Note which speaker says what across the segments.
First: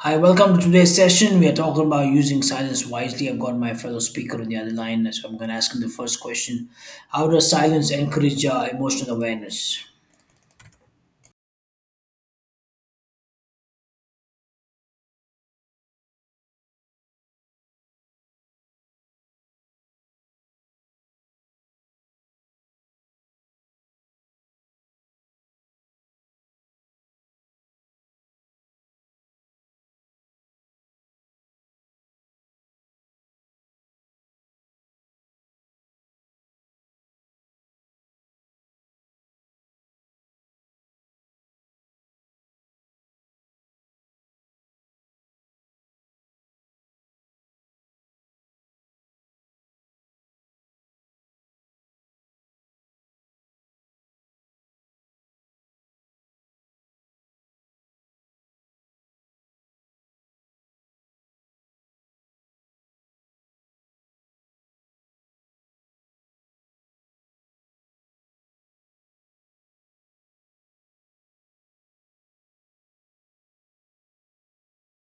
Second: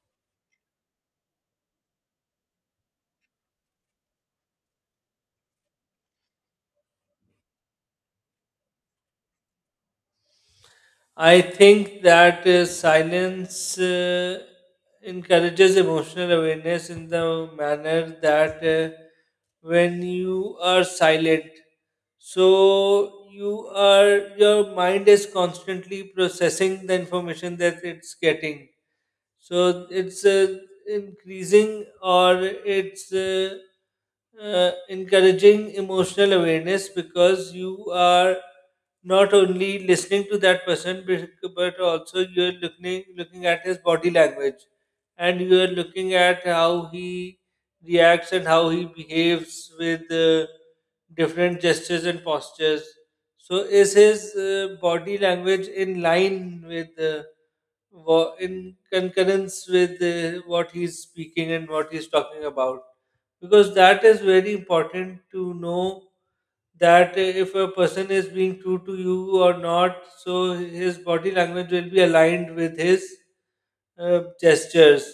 Speaker 1: Hi, welcome to today's session. We are talking about using silence wisely. I've got my fellow speaker on the other line, so I'm going to ask him the first question. How does silence encourage emotional awareness?
Speaker 2: I think that silence encourages emotional awareness in the manner that uh, when you are silent, so your mind is constantly processing the information that it's getting. So it's increasing or it's encouraging emotional awareness because you are not only listening to that person but also you're looking at his body language and you're looking at how he reacts and how he behaves with different gestures and postures, so is his body language in line with in concurrence with what he's speaking and what he's talking about? Because that is very important to know that if a person is being true to you or not, so his body language will be aligned with his gestures.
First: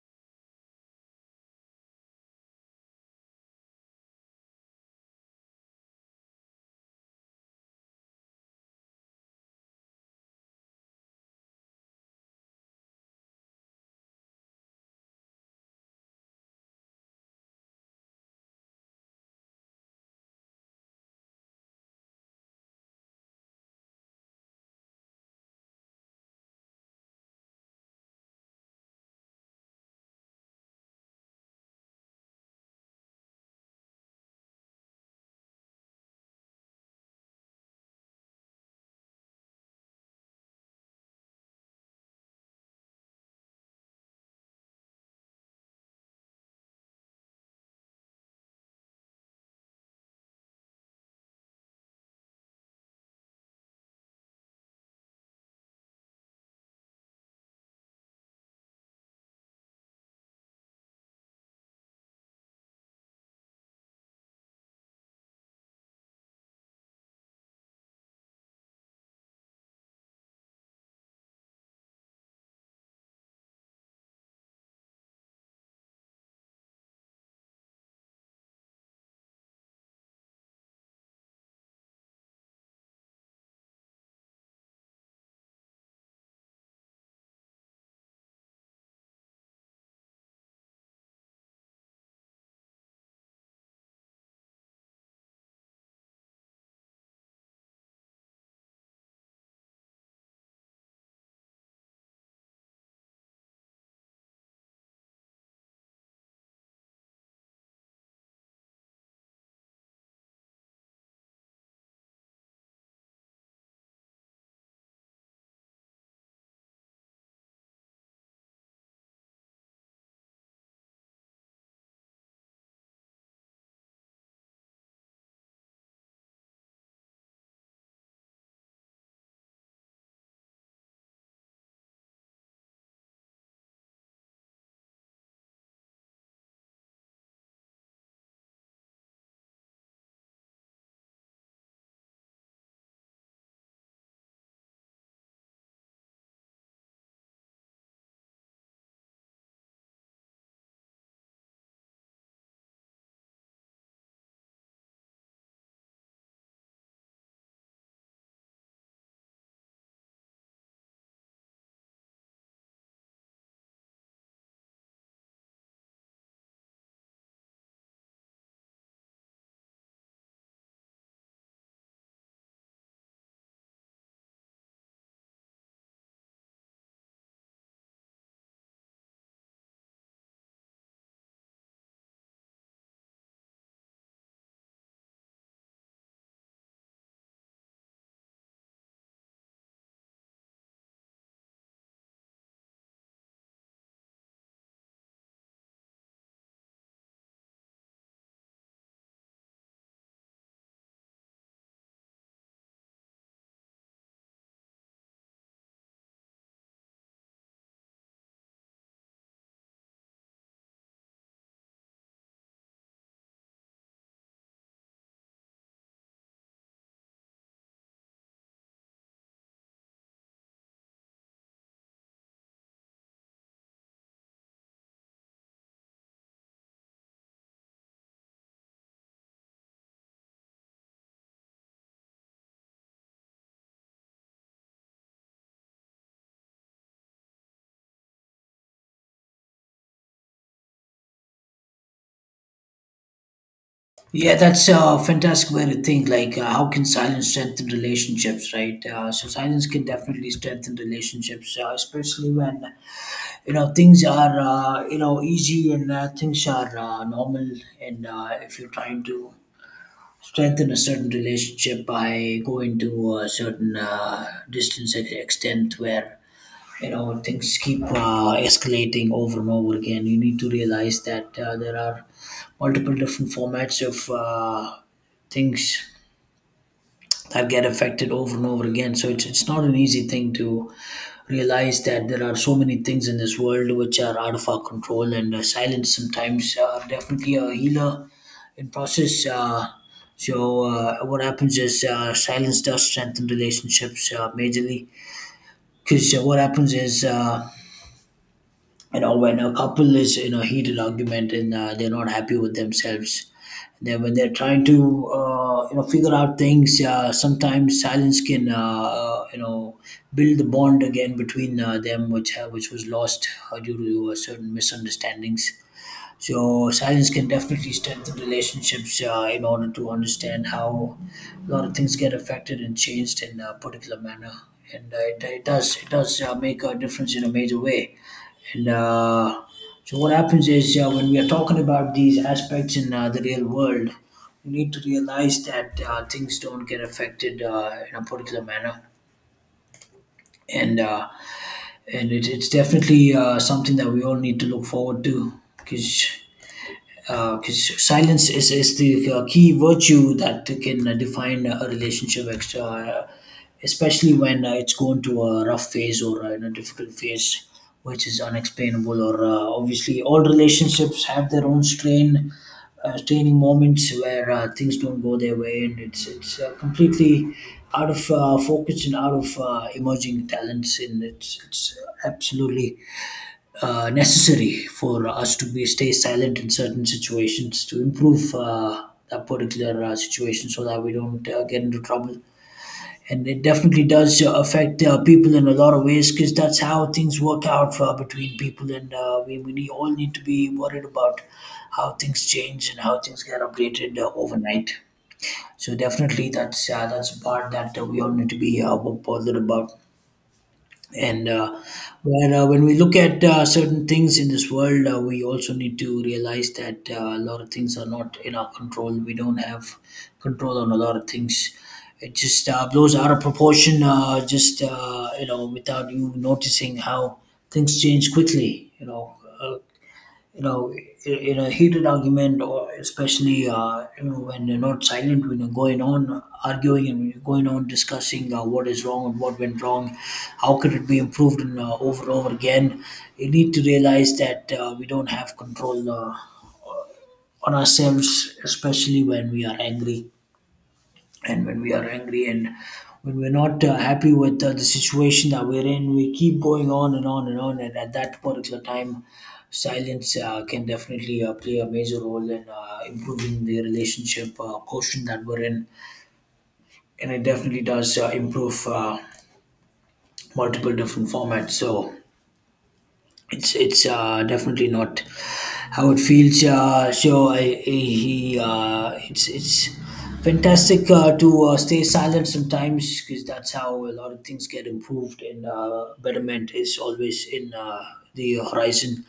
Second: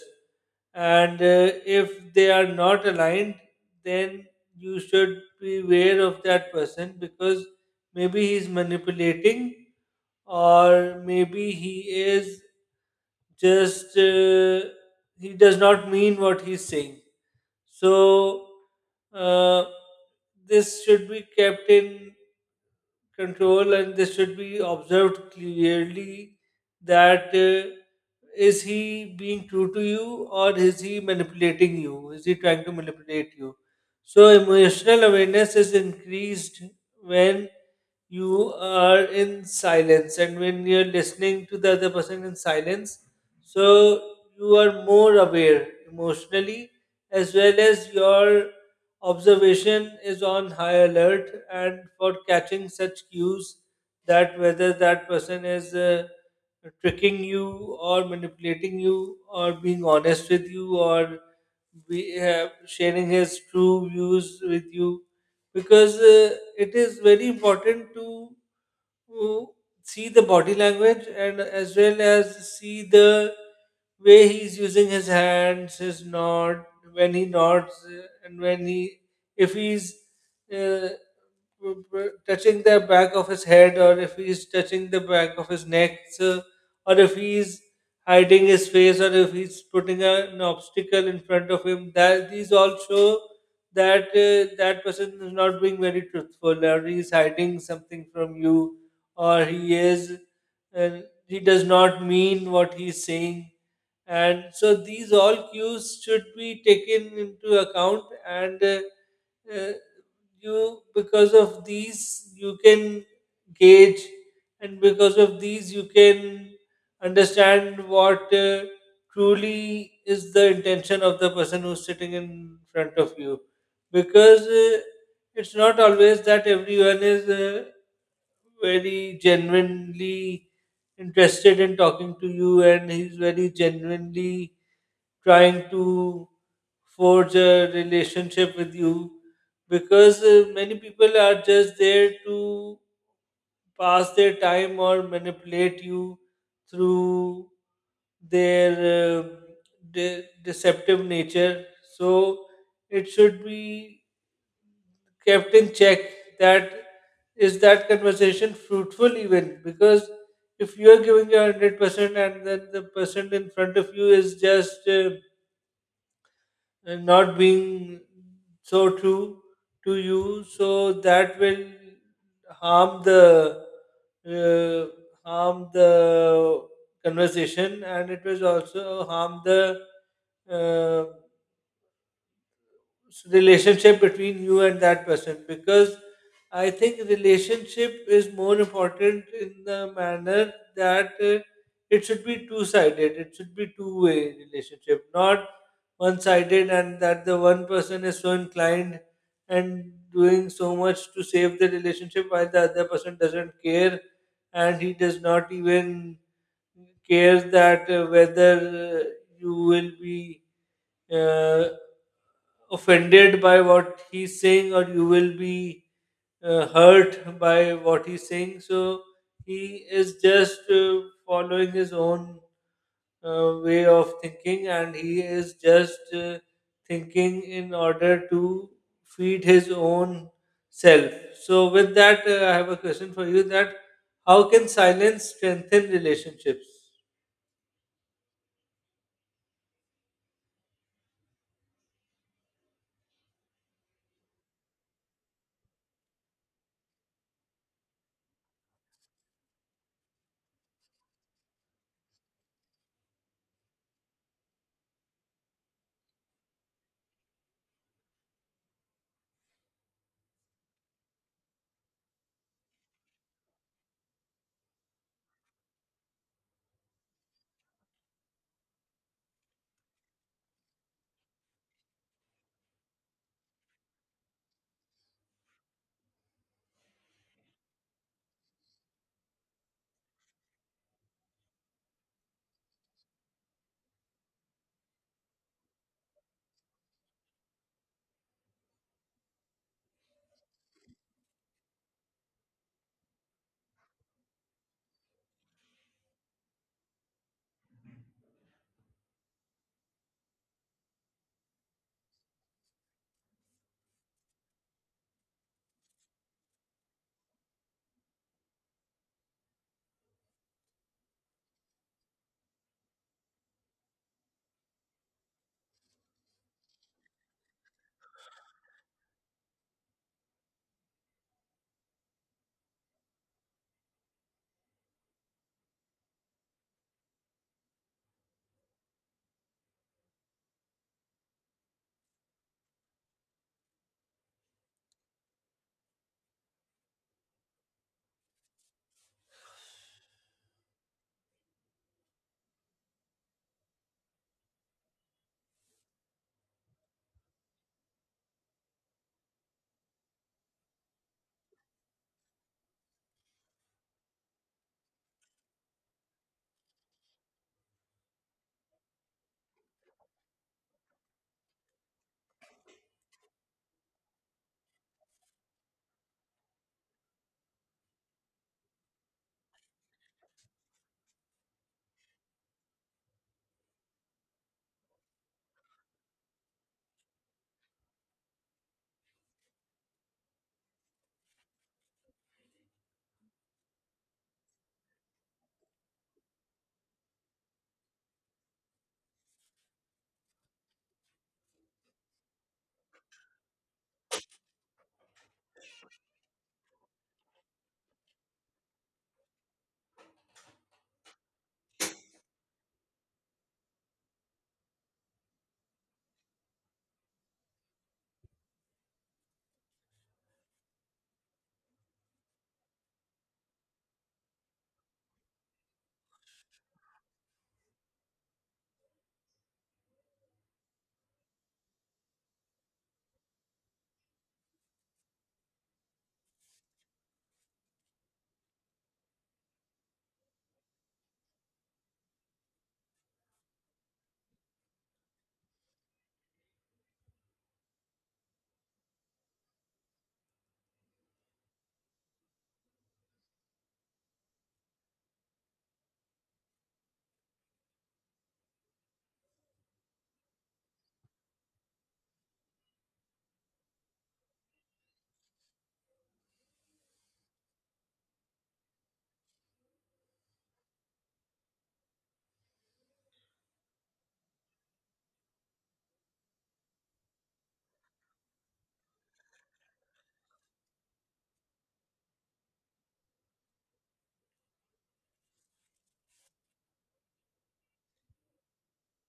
Speaker 2: And if they are not aligned, then you should be aware of that person because maybe he's manipulating, or maybe he is just he does not mean what he's saying. So, uh, this should be kept in control and this should be observed clearly that is he being true to you, or is he manipulating you, is he trying to manipulate you? So emotional awareness is increased when you are in silence and when you're listening to the other person in silence, so you are more aware emotionally, as well as your observation is on high alert and for catching such cues that whether that person is tricking you or manipulating you or being honest with you or sharing his true views with you, because it is very important to uh, see the body language and as well as see the way he's using his hands, his nod, when he nods and when he, if he's uh, touching the back of his head, or if he's touching the back of his neck, so, or if he's hiding his face, or if he's putting a, an obstacle in front of him, that these all show that that person is not being very truthful, or he's hiding something from you, or he is, and he does not mean what he's saying. And so these all cues should be taken into account, and uh, you, because of these you can gauge, and because of these you can understand what truly is the intention of the person who's sitting in front of you, because it's not always that everyone is very genuinely interested in talking to you, and he's very genuinely trying to forge a relationship with you, because many people are just there to pass their time or manipulate you through their deceptive nature. So it should be captain, check that is that conversation fruitful even, because if you are giving your 100% and then the person in front of you is just not being so true to you, so that will harm the harm the conversation, and it will also harm the uh, relationship between you and that person. Because I think relationship is more important in the manner that it should be two sided. It should be two-way relationship, not one sided, and that the one person is so inclined and doing so much to save the relationship, while the other person doesn't care and he does not even care that whether you will be uh, offended by what he's saying, or you will be hurt by what he's saying. So he is just following his own way of thinking, and he is just thinking in order to feed his own self. So, with that, I have a question for you, that how can silence strengthen relationships?
Speaker 1: Yeah, that's a fantastic way to think. How can silence strengthen relationships, right? Silence can definitely strengthen relationships, especially when things are easy and things are normal. And if you're trying to strengthen a certain relationship by going to a certain extent where things keep escalating over and over again. You need to realize that there are multiple different formats of uh, things that get affected over and over again. So it's not an easy thing to realize that there are so many things in this world which are out of our control, and silence sometimes definitely a healer in process. What happens is silence does strengthen relationships majorly because what happens is. When a couple is in a heated argument and they're not happy with themselves, then when they're trying to figure out things, sometimes silence can build the bond again between them, which which was lost due to certain misunderstandings. So silence can definitely strengthen relationships in order to understand how a lot of things get affected and changed in a particular manner. And it does, it does make a difference in a major way. and uh, what happens is, when we are talking about these aspects in the real world, we need to realize that things don't get affected in a particular manner, and uh, and it's definitely something that we all need to look forward to, because silence is the key virtue that can define a relationship extra, especially when it's going to a rough phase or in a difficult phase which is unexplainable. Or obviously all relationships have their own straining moments where things don't go their way, and it's completely out of focus and out of emerging talents. And it's absolutely necessary for us to be stay silent in certain situations to improve that particular situation, so that we don't get into trouble. And it definitely does affect people in a lot of ways, because that's how things work out between people. And all need to be worried about how things change and how things get updated overnight. So definitely that's a part that we all need to be bothered about. And when When we look at certain things in this world, we also need to realize that a lot of things are not in our control. We don't have control on a lot of things. It just blows out of proportion, just, without you noticing how things change quickly. Uh, you know in a heated argument, or especially when you're not silent, when you're going on arguing and when you're going on discussing what is wrong and what went wrong, how could it be improved. And over and over again, you need to realize that we don't have control on ourselves, especially when we are angry and when we're not happy with the situation that we're in, we keep going on and on and on. And at that particular time, silence can definitely play a major role in improving the relationship quotient that we're in. And it definitely does improve multiple different formats. So, it's definitely not how it feels. So I he it's fantastic to stay silent sometimes, because that's how a lot of things get improved. And betterment is always in the horizon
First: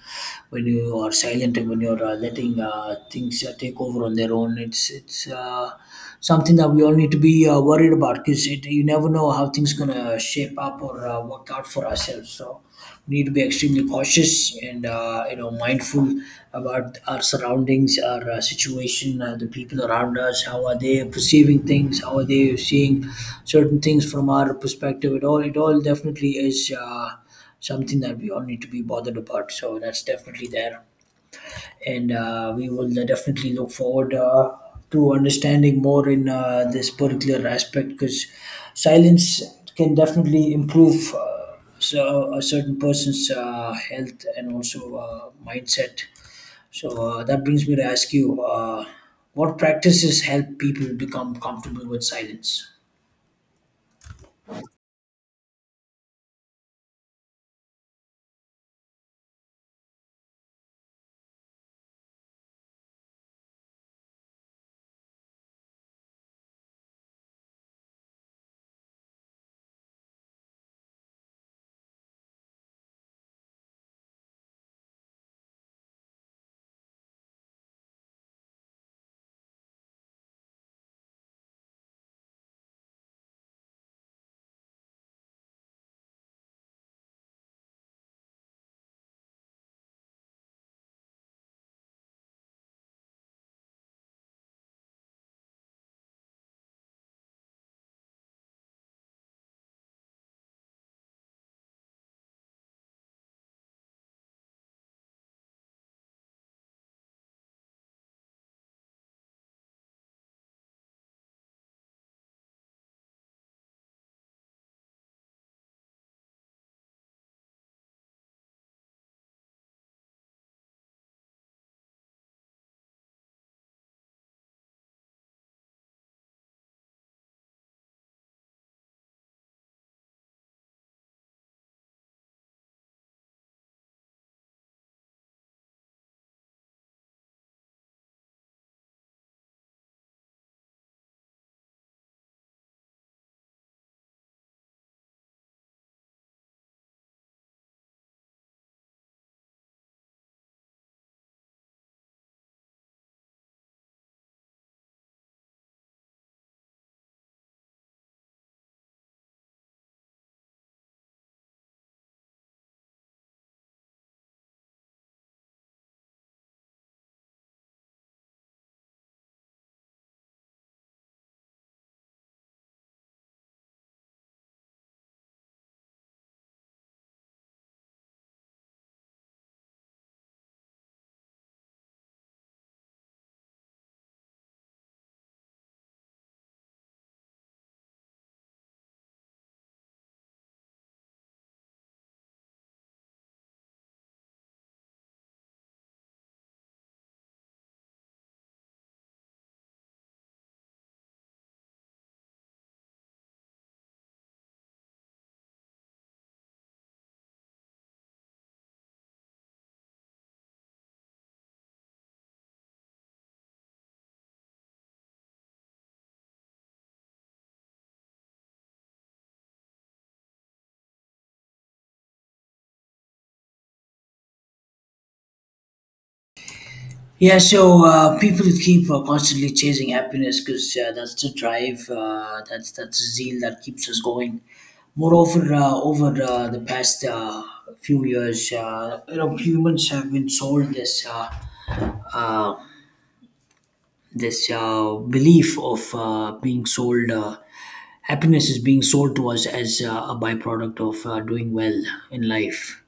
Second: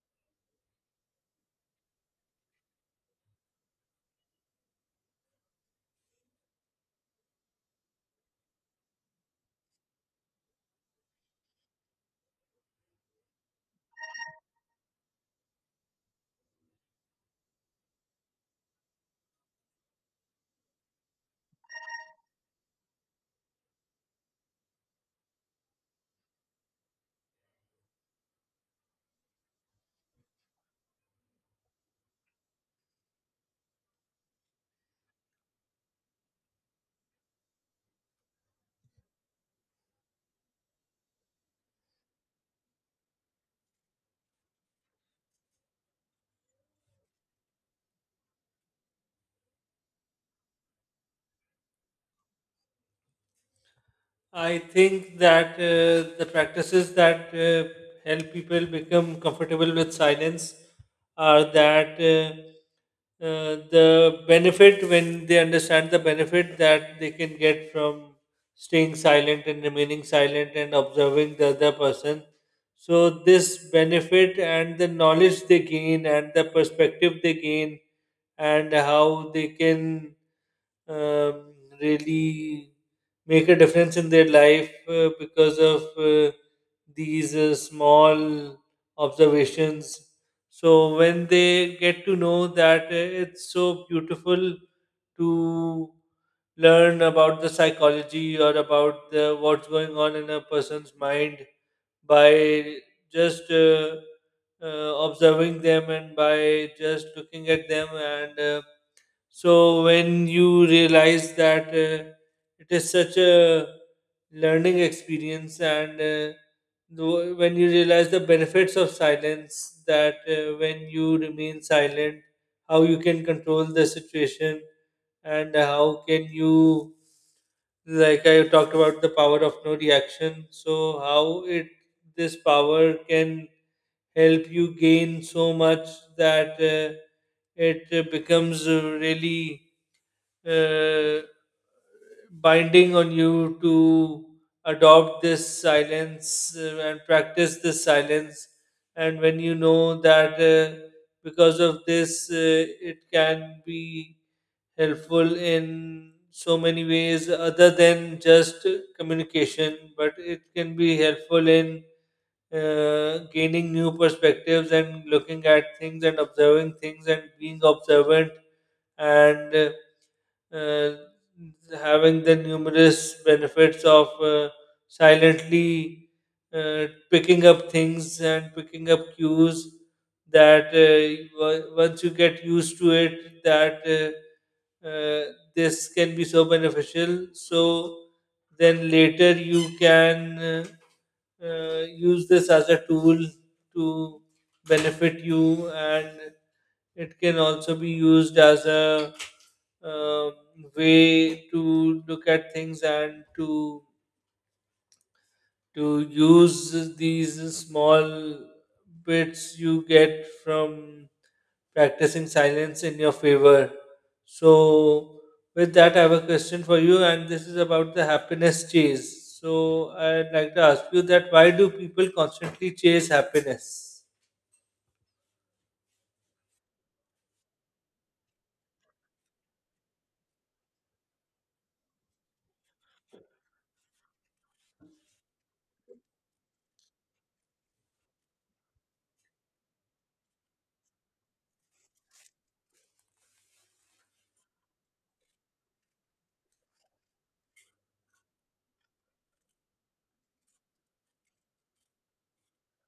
Speaker 1: when you are silent and when you're letting things take over on their own. It's something that we all need to be worried about, because you never know how things gonna shape up or work out for ourselves. So we need to be extremely cautious and mindful about our surroundings, our situation, the people around us. How are they perceiving things? How are they seeing certain things from our perspective? It all definitely is something that we all need to be bothered about. So that's definitely there. And we will definitely look forward to understanding more in this particular aspect, because silence can definitely improve a certain person's health and also mindset. So that brings me to ask you, what practices help people become comfortable with silence?
Speaker 2: I think that the practices that help people become comfortable with silence are that the benefit, when they understand the benefit that they can get from staying silent and remaining silent and observing the other person. So, this benefit and the knowledge they gain and the perspective they gain and how they can um, really make a difference in their life because of these small observations. So when they get to know that it's so beautiful to learn about the psychology, or about the, what's going on in a person's mind by just uh, observing them and by just looking at them, and so when you realize that it is such a learning experience, and when you realize the benefits of silence, that when you remain silent, how you can control the situation, and how can you, like I talked about the power of no reaction. So how it, this power can help you gain so much that it becomes really uh, binding on you to adopt this silence and practice this silence. And when you know that because of this, it can be helpful in so many ways other than just communication, but it can be helpful in gaining new perspectives and looking at things and observing things and being observant, and uh, having the numerous benefits of silently picking up things and picking up cues, that once you get used to it, that uh, this can be so beneficial, so then later you can uh, use this as a tool to benefit you, and it can also be used as a uh, way to look at things and to use these small bits you get from practicing silence in your favor. So, with that, I have a question for you, and this is about the happiness chase. So, I'd like to ask you that why do people constantly chase happiness?
Speaker 1: Yeah, so people keep constantly chasing happiness because that's the drive, that's the zeal that keeps us going. Moreover, over the past few years, humans have been sold uh, this belief of being sold. Happiness is being sold to us as a byproduct of doing well in life.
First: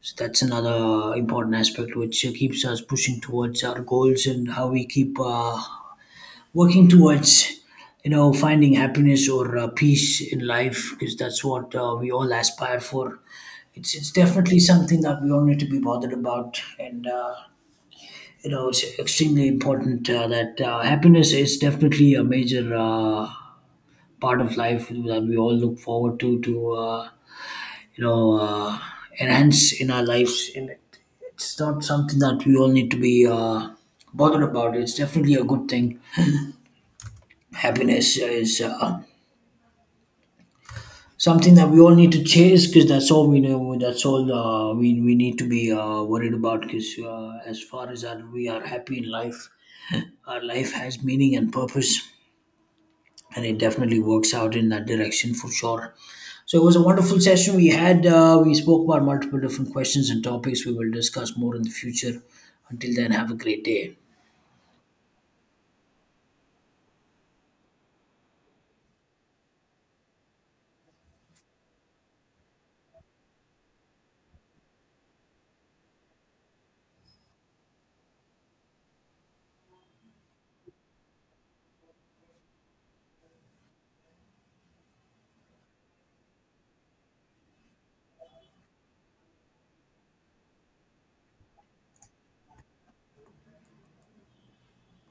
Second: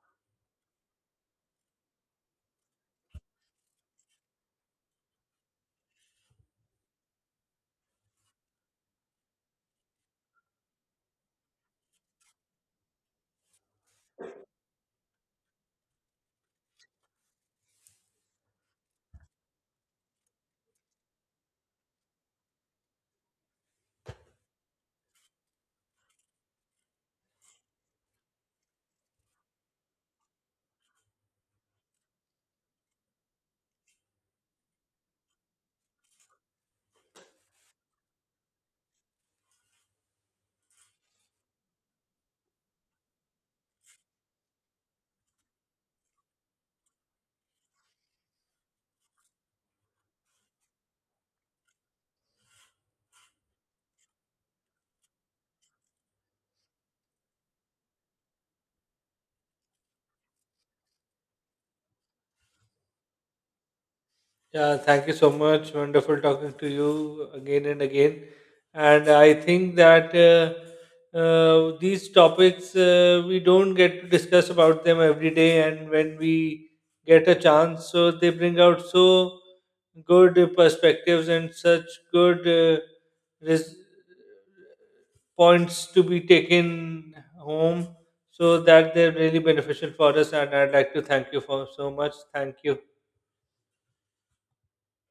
Speaker 1: So that's another important aspect which keeps us pushing towards our goals, and how we keep working towards finding happiness or peace in life, because that's what we all aspire for. It's definitely something that we all need to be bothered about. And it's extremely important that happiness is definitely a major part of life that we all look forward to you know uh, enhance in our lives. And it's not something that we all need to be bothered about. It's definitely a good thing. Happiness is something that we all need to chase, because that's all we know, that's all we need to be worried about. Because as far as that we are happy in life, our life has meaning and purpose, and it definitely works out in that direction for sure. So it was a wonderful session we had. We spoke about multiple different questions and topics. We will discuss more in the future. Until then, have a great day.
Speaker 2: Yeah, thank you so much. Wonderful talking to you again and again. And I think that these topics we don't get to discuss about them every day, and when we get a chance, so they bring out so good perspectives and such good res- points to be taken home, so that they're really beneficial for us. And I'd like to thank you for so much. Thank you.